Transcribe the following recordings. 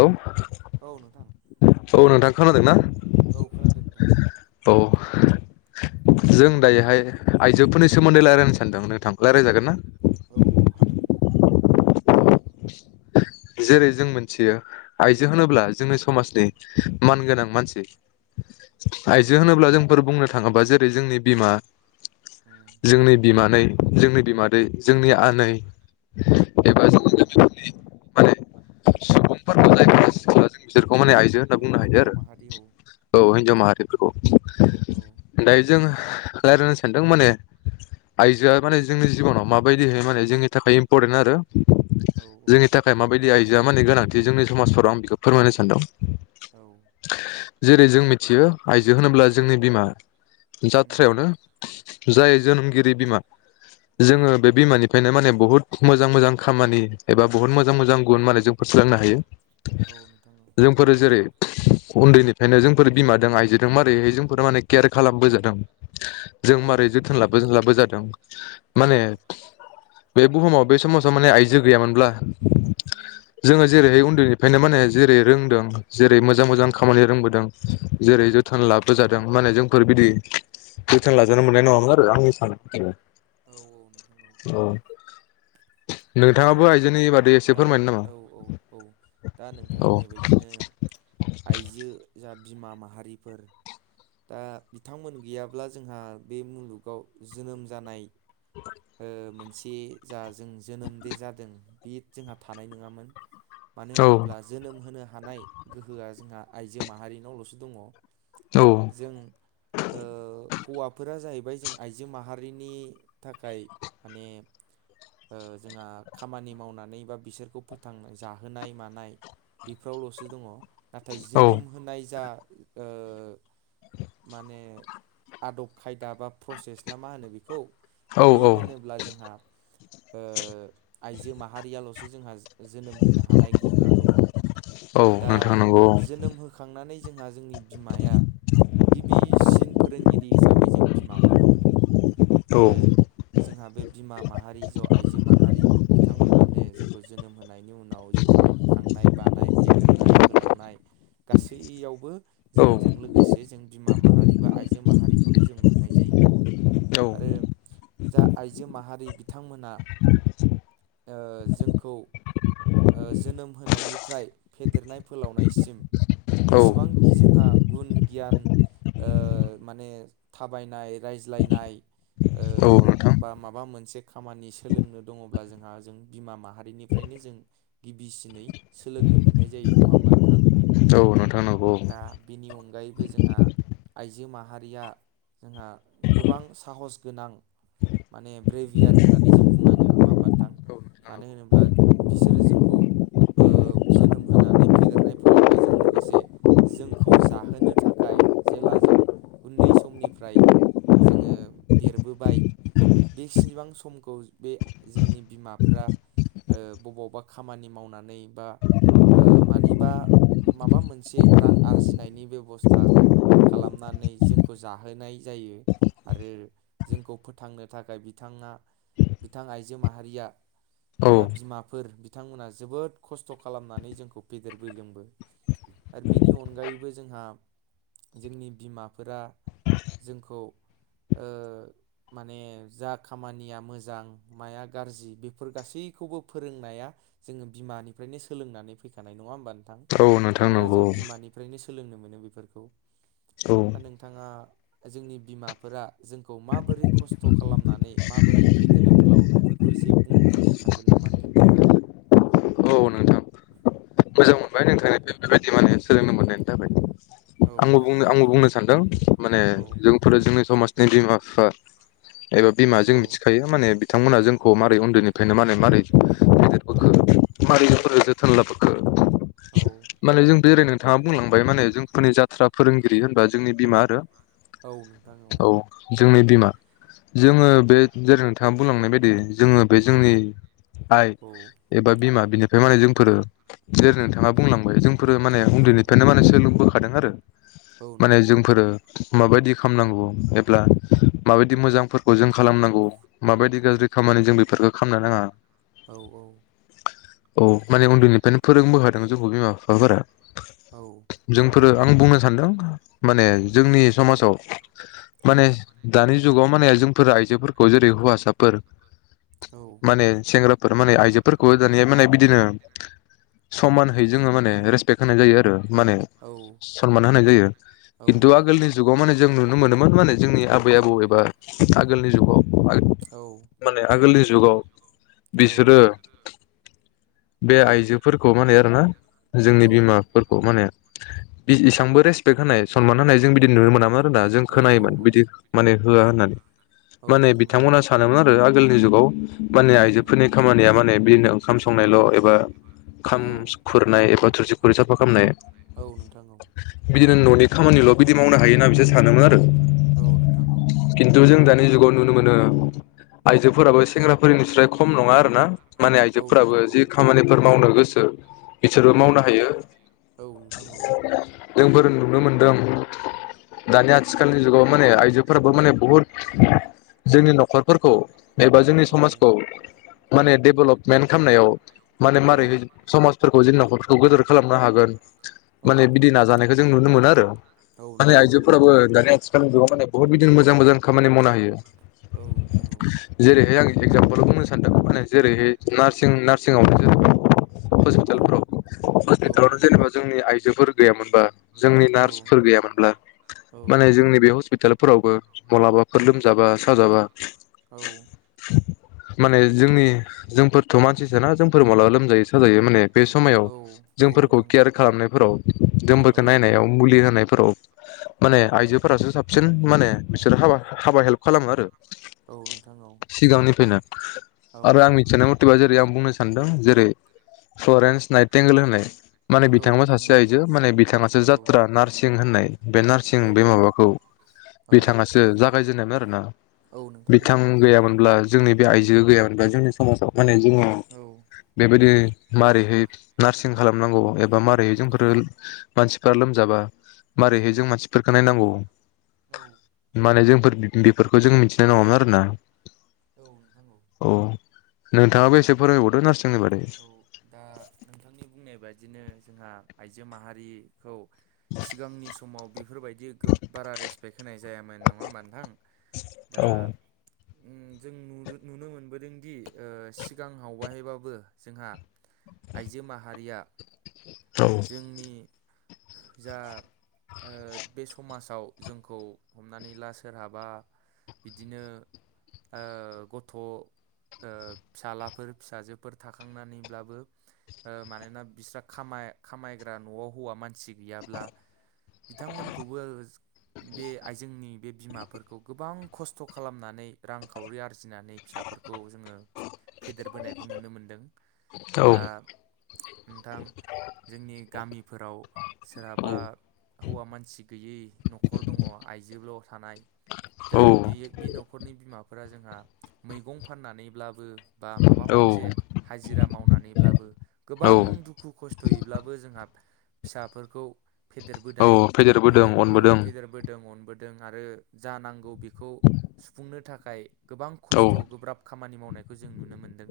औ औ नोंथां। औ नोंथां खोनादों ना? औ खोनादों नोंथां औ जों दायोहाय आइजोफोरनि सोमोन्दै लारायनो सानदों नोंथां रायलायजागोन ना? औ औ हागोन नोंथां। जेरै जों मोनथियो आइजो होनोब्ला जोंनि समाजनि मान गोनां मानसि औ आइजो होनोब्ला जोंफोर बुंनो थाङोबा जेरै जोंनि बिमा उम जोंनि बिमानै जोंनि बिमादै जोंनि आनै एबा जों बुहुमनि माने सुबुंफोरखौ जायफोरा सिख्लाजों बिसोर अ माने आइजो होनना औ बुंनो हायो हिन्जाव आरो। माहारि औ औ हिनजाव माहारिफोरखौ। औ दायो जों रायज्लायनो सानदों माने आइजोआ माने जोंनि जिबनाव माबायदिह माने जोंनि थाखाय इम्परटेन्ट आरो। औ औ जोंनि थाखाय माबायदि आइजोआ माने गोनांथि जोंनि समाजफोराव आं बेखौ फोरमायनो सानदों औ जेरै जों मिथियो आइजो होनोब्ला जोंनि बिमा उम जात्रायावनो जाय जोनोमगिरि बिमा औ जोङो बे बिमानिफ्रायनो माने बुहुत मोजां मोजां खामानि एबा बुहुत मोजां मोजां गुबुन मालायजों फोस्रांनो हायो। औ नोंथां औ जोंफोरो जेरै उन्दैनिफ्रायनो जोंफोर बिमादों आइजोदों मारैहाय जोंफोर माने केयार खालामबोजादों। जों औ मारै जोथोन लाबो जों लाबो जादों माने औ बे बुहुमाव बे समाजाव माने आइजो गैयामोनब्ला जोङो जेरैहाय उन्दै बेंखायनो माने जेरै रोंदों जेरै मोजां मोजां खामानि रोंबोदों जेरै औ जोथोन लाबो जा दों माने जोंफोर बिदि जोथोन लाजानो मोननाय नङामोन आरो आंनि साननाय मथेबा। औ नोंथां औ दा नोंथाङाबो आइजोनि बादै एसे नोंथां दा फोरमायनो नामा औ औ औ दा नोंथां औ होननाय बायदिनो आइजो जा बिमा माहारिफोर दा बिथांमोन गैयाब्ला जोंहा बे मुलुगाव जोनोम जानाय ओ मोनसे जा जों जोनोम दे जादों बे जोंहा थानाय नङामोन मानो औ होनोब्ला जोनोम होनो हानाय गोहोआ जोंहा आइजो माहारिनावल'सो दङ। औ जों ओ हौवाफोरा जाहैबाय जों आइजो माहारिनि थाखाय माने ओ जोंहा खामानि मावनानै बा बिसोरखौ फोथां जाहोनाय मानाय बेफोरावल'सो दङ नाथाय जोनोम होनाय जा ओ माने आदब खायदा बा प्रसेस ना मा होनो बेखौ औ बि औ होनोब्ला जोंहा ओ आइजो माहारियाल'सो जोंहा जोनोम होनो हानाय गोहोआ दङ। औ दा नोंथां नंगौ जोनोम होखांनानै जोंहा जोंनि बिमाया गिबिसिन फोरोंगिरि हिसाबै जों बिमा खौनो मोनो। औ आरो जोंहा बे बिमा माहारि ज' आइजो मा बिथांमोनानो जोंखौ जोनोम हो होननि उनाव जोंनि खांनाय बानाय फेदेरनाय फोलावनाय गासैयावबो औ जोंजों लोगोसे जों बिमा माहारि बा आइजो माहारिखौनो जों मोननाय जायो। औ आरो जा आइजो माहारि बिथांमोना ओ जोंखौ ओ जोनोम होनायनिफ्राय फेदेरनाय फोलावनायसिम औ जेसेबांखि जों आ गुन गियान ओ माने थाबायनाय रायज्लायनाय ओ औ नोंथां बा माबा मोनसे खामानि सोलोंनो दङब्ला जोंहा जों बिमा माहारिनिफ्रायनो जों गिबिसिनै सोलोंनो मोननाय जायो नङाहोमबा। नोंथां। औ नोंथां नंगौ। बे जोंहा आइजो माहारिया जोंहा गोबां साहस गोनां। माने ब्रेभियार होननानै जों बुंनांगोन। नङा होमबा नोंथां औ मानो होनोब्ला बिसोरो जोंखौ। ओ जोनोम होनानै फेदेरनाय फोलावनायजों लोगोसे जोंखौ जाहोनो थाखाय। जेला जों उन्दै समनिफ्राय। जोङो देरबोबाय बे सिबां समखौ बे। जोंनि बिमाफोरा ओ बबावबा खामानि मावनानै बा। ओ मानिबा माबा मोनसे रां आरजिनायनि बेब'स्था। खालामनानै जोंखौ जाहोनाय जायो। आरो जोंखौ फोथांनो थाखाय बिथाङा। बिथां आइजो माहारिया जा बिमाफोर। बिथांमोना जोबोद खस्थ' खालामनानै जोंखौ फेदेरबोदोंबो। आरो बिनि अनगायैबो जोंहा जोंनि बिमाफोरा। जोंखौ ओ माने जा खामानिया मोजां। माया गाज्रि बेफोर गासैखौबो फोरोंनाया जोङो बिमानिफ्रायनो सोलोंनानै फैखानाय नङा होमबा। औ नोंथां नंगौ जों बिमानिफ्रायनो सोलोंनो मोनो बेफोरखौ। औ दा नोंथाङा जोंनि बिमाफोरा। जोंखौ माबोरै खस्थ' खालामनानै माबोरै फेदेरो फोलावो बेफोरखौ एसे बुं फोरनो सानगोन नामा नोंथां। औ नोंथां मोजां मोनबाय नोंथांनि बेफोरबायदि माने सोलोंनो मोननायनि थाखाय। औ आंबो नोंथां बुंनो आंबो बुंनो सानदों माने औ जोंफोरो जोंनि समाजनि बिमा। फिफा एबा बिमा जों मिथिखायो माने बिथांमोना जोंखौ मारोरै उन्दैनिफ्रायनो माने मारै। औ फेदेरबोखो जोथोन लाबोखो औ माने जों बेरायनो। नोंथाङा बुंलांबाय माने जोंफोरनि जाथ्रा फोरोंगिरि होनबा जोंनि बिमा आरो। औ नोंथां औ। जोंनि बिमा जोङो बे जेरै नोंथाङा बुंलांनाय बायदि जोङो बे जोंनि। आइ एबा बिमा बिनिफ्राय माने जोंफोर जेरै नोंथाङा बुंलांबाय जों। फोरो माने औ उन्दैनिफ्रायनो माने सोलोंबोखादों आरो औ माने नोंथां औ जोंफोरो। माबायदि खामनांगौ एब्ला माबायदि मोजांफोरखौ जों खालामनांगौ माबायदि गाज्रि खामा माने जों बेफोरखौ खालामनो नाङा। औ औ। औ माने उन्दैनिफ्रायनो फोरोंबोखादों जोंखौ बिमा बिफाफोरा औ जोंफोरो। आं बुंनो सानदों माने जोंनि समाजाव औ माने दानि जुगाव। माने जों आइजोफोरखौ जेरै हौवसाफोर माने सेंग्रा। फोर माने आइजोफोरखौ दानिया माने। बिदिनो समान है जोङो माने रेसपेक्ट होनाय जायो आरो। माने सनमान होनाय जायो खिन्थु आगोलनि जुगाव माने जों नु मोनोमोन माने जोंनि आबै आबौ एबा आगोलनि जुगाव माने आोलनि। जुगाव औ बिसोरो। बे आइजोफोरखौ माने आरोना जोंनि औ बिमाफोरखौ माने। बि एसांबो रेसपेक्ट होनाय सनमान होनाय जों बिदि नुनो मोनामोन आरोना जों खोनायोमोन बिदि माने। होआ होननानै। औ होआ होननानै औ माने नोंथां औ बिथांमोना सानोमोन आरो आगोलनि जुगाव माने उम आइजोफोरनि खामानिया माने बिदिनो ओंखाम सं एबा खाम औ खुरनाय एबा थुरसि खुरै साफा खालामनाय। औ नोंथां औ। बिदिनो न'नि खामानिल' बिदि मावनो हायो होना बिसोर सानोमोन आरो। औ नोंथां औ। बे जुगाव नुनो मोनो आइजोफोराबो सेंग्राफोरनिस्राय खम नङा आरो ना मा फोराबो जि खामानिफोर मावनो गोसो बिसोरबो औ मावनो हायो औ नोंथां औ जोंफोर नुनो मोनदों दानि आथिखालनि जुगाव माने आइजोफोराबो माने बुहुद जोंनि न'खरफोरखौ एबा जोंनि समाजखौ माने डेभेलपमेन्ट खालामनायाव माने औ नोंथां औ मारैहाय समाजफोरखौ जोंनि न'खरफोरखौ गोजोर खालामनो हागोन माने बिदि नाजानायखौ जों नुनो मोनो आरो माने आयजोफोराबो दानि आथिखालनि जुगाव माने बुहुत बि जों मोजां मोजां खामानि मावनो हायो। औ नोंथां औ जेरैहाय आं एगजामपोलाव बुंनो सानदों माने जेरैहाय नारसिं नारसिंआवनो जे औ हस्पिटालफ्राव हस्पिटालावनो जेनेबा जोंनि आइजोफोर गैयामोनबा जोंनि औ नार्सफोर गैयामोनब्ला औ माने जोंनि बे हस्पिटाल फोरावबो मालाबाफोर लोमजाबा साजाबा औ माने जोंनि जोंफोरथ' मानसिसोना जोंफोर मालाबा लोमजायो साजायो माने बे समायाव औ औ जोंफोरखौ नोंथां औ केयार खालामनायफोराव औ जोंफोरखौ नायनायाव मुलि होनायफोराव माने आइजोफोरासो साबसिन माने बिसोर हाबा हाबा हेल्प खालामो आरो। औ नोंथां औ। सिगांनिफ्रायनो औ आरो आं मिथिनाय मथेबा जेरै आं बुंनो सानदों जेरै फ्लरेन्स नाइटेंगोल होननाय माने औ नोंथां औ बिथाङाबो नोंथां सासे आइजो माने बिथाङासो औ जात्रा नार्सिं होननाय बे नार्सिं बे माबाखौ औ बिथाङासो जागायजेननायमोन आरोना बिथां गैयामोनब्ला जोंनि बे आइजोआ गैयामोनबा जोंनि समाजाव माने जोङो औ बेबायदि मारैहाय नार्सिं खालामनांगौ एबा मारोरैहाय जोंफोरो मानसिफ्रा लोमजाबा माबारैहाय जों मानसिफोरखौ नायनांगौ। औ। माने जोंफोर जों बेफोरखौ जों मिथिनाय नङामोन आरोना औ नोंथाङाबो एसे फोरमायबावदो नारसि औ दा नोंथांनि बुंनाय बादिनो जोंहा आइजो माहारि खौ सिगांनि समाव बेफोरबायदि बारा रेसपेक्ट होनाय जायामोन नङा होमबा नोंथां दा औ जों नु नुनो मोनबोदोंदि ओ सिगांआव हायबाबो। जोंहा आइजो माहारिया औ जोंनि जा ओ बे समाजाव जोंखौ हमनानै ला सोरहाबा बिदिनो ओ गथ' ओ फिसालाफोर फिसाजोफोर थाखांनानैब्लाबो ओ मानोना बिस्रा खा खामायग्रा न'आव हौवा मानसि गैया ब्ला बिथांमोनखौबो बे आइजोंनि बे बिमाफोरखौ गोबां खस्थ' खालामनानै रांखावरि आर जिनानै फिसाफोरखौ जोङो फेदेरबोनायखौ नुनो मोन दों औ दा नोंथां जोंनि गामिफोराव। सोरहाबा हौवा मानसि गैयै न'खर दङ आइजोल' थानाय। जा औ बे बे नख'रनि बिमा फोरा जोंहा मैगं फाननानैब्लाबो बा माबा औ मोनसे। हाजिरा मावनानैब्लाबो औ गोबां दुखु खस्थ'यैब्लाबो जोंहा फिसाफोरखौ। औ फेदेरबोदाय फेदेरबोदों फेदेर औ अनबोदों फेदेरबोदोंमोन। बोदों आरो जा नांगौ बेखौ सुफुंनो थाखाय गोबां औ खस्थ' गोब्राब खामानि मावनायखौ जों नुनो मोनदों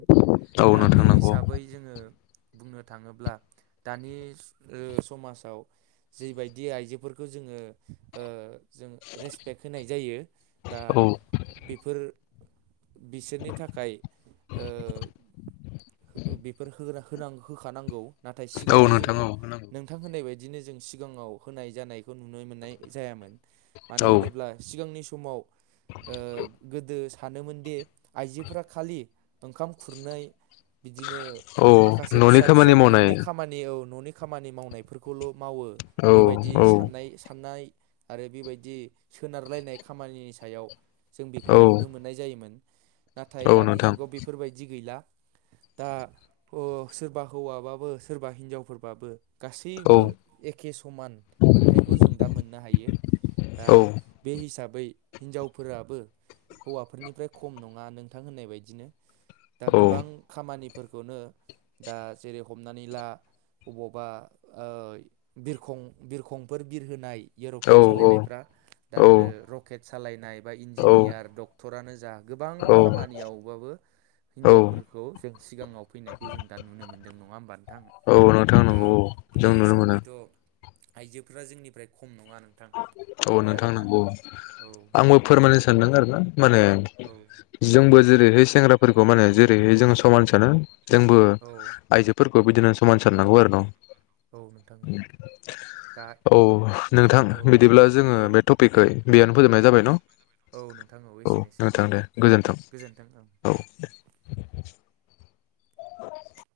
औ दा बे नोंथां नंगौ हिसाबै जोङो। बुंनो थाङोब्ला दानि स ओ समाजाव जिबायदि आयजोफोरखौ जोङो ओ जों रेसपेक्ट होनाय जायो दा औ बेफोर बिसोरनि थाखाय ओ-ओ बेफोर होग्रा होनां होखानांगौ नाथाय औ सिगाङाव जों नोंथां औ नोंथां होननाय बायद बिदिनो जों सिगाङाव होनाय जानायखौ नुनो मोननाय जायामोन मानो औ होनोब्ला सिगांनि सम समाव ओ गोदो स सानोमोनदि आइजोफोरा खालि ओंखाम खुरनै बिदिनो औ माखासे न'नि फिसा फिसौ खामानि मावनाय न'नि खामानि औ न'नि खामानि मावनायफोरखौल' मावो औ बेबायदि औ साननाय- साननाय आरो बेबायदि सोनारलायनाय खामानिनि सायाव जों बेखौ औ नुनो मोननाय जायोमोन। नाथाय औ दानि नोंथां जुगाव बेफोरबायदि गैला। दा ओ सोरबा हौवाबाबो सोरबा हिनजावफोरबाबो औ गासैबो एखे समान मोनथायखौ जों दा मोननो हायो। दा औ बे हिसाबै हिनजावफोराबो हौवाफोरनिफ्राय खम नङा नोंथां होननाय बायदिनो। दा औ गोबां खामानिफोरखौनो दा जेरै हमनानै ला अबावबा ओ बिरखं- बिरखंफोर बिरहोनाय औ एर'प्लेन सालायनायफ्रा दा आरो रकेट सालायनाय बा औ इन्जिनियार डक्टरानो जा गोबां औ खामानियावबाबो औ हिनजावफोरखौ जों सिगाङाव फैनायखौ जों दा नुनो मोन्दों नङा होमबा नोंथां? औ नोंथां नांगौ औ जों नुनो मोनो। आयजोफ्रा जोंनिफ्राय खम नङा नोंथां औ बेनो नोंथां आरोना नंगौ। औ आंबो फोरमायनो सानदों आरोना माने औ जोंबो जेरैहाय सेंग्राफोरखौ माने जेरैहाय जोंङो समान सानो जोंबो औ आइजोफोरखो बेबिदिनो समान साननांगौ आरो न' औ नोंथां औ दा औ नोंथां औ बिदिब्ला जोङो औ बे टपिकखौ बेयावनो फोजोबनाय जाबाय न'। औ नोंथां औ एसेनोसै नोंथां औ गोजोन्थों औ। [inaudible]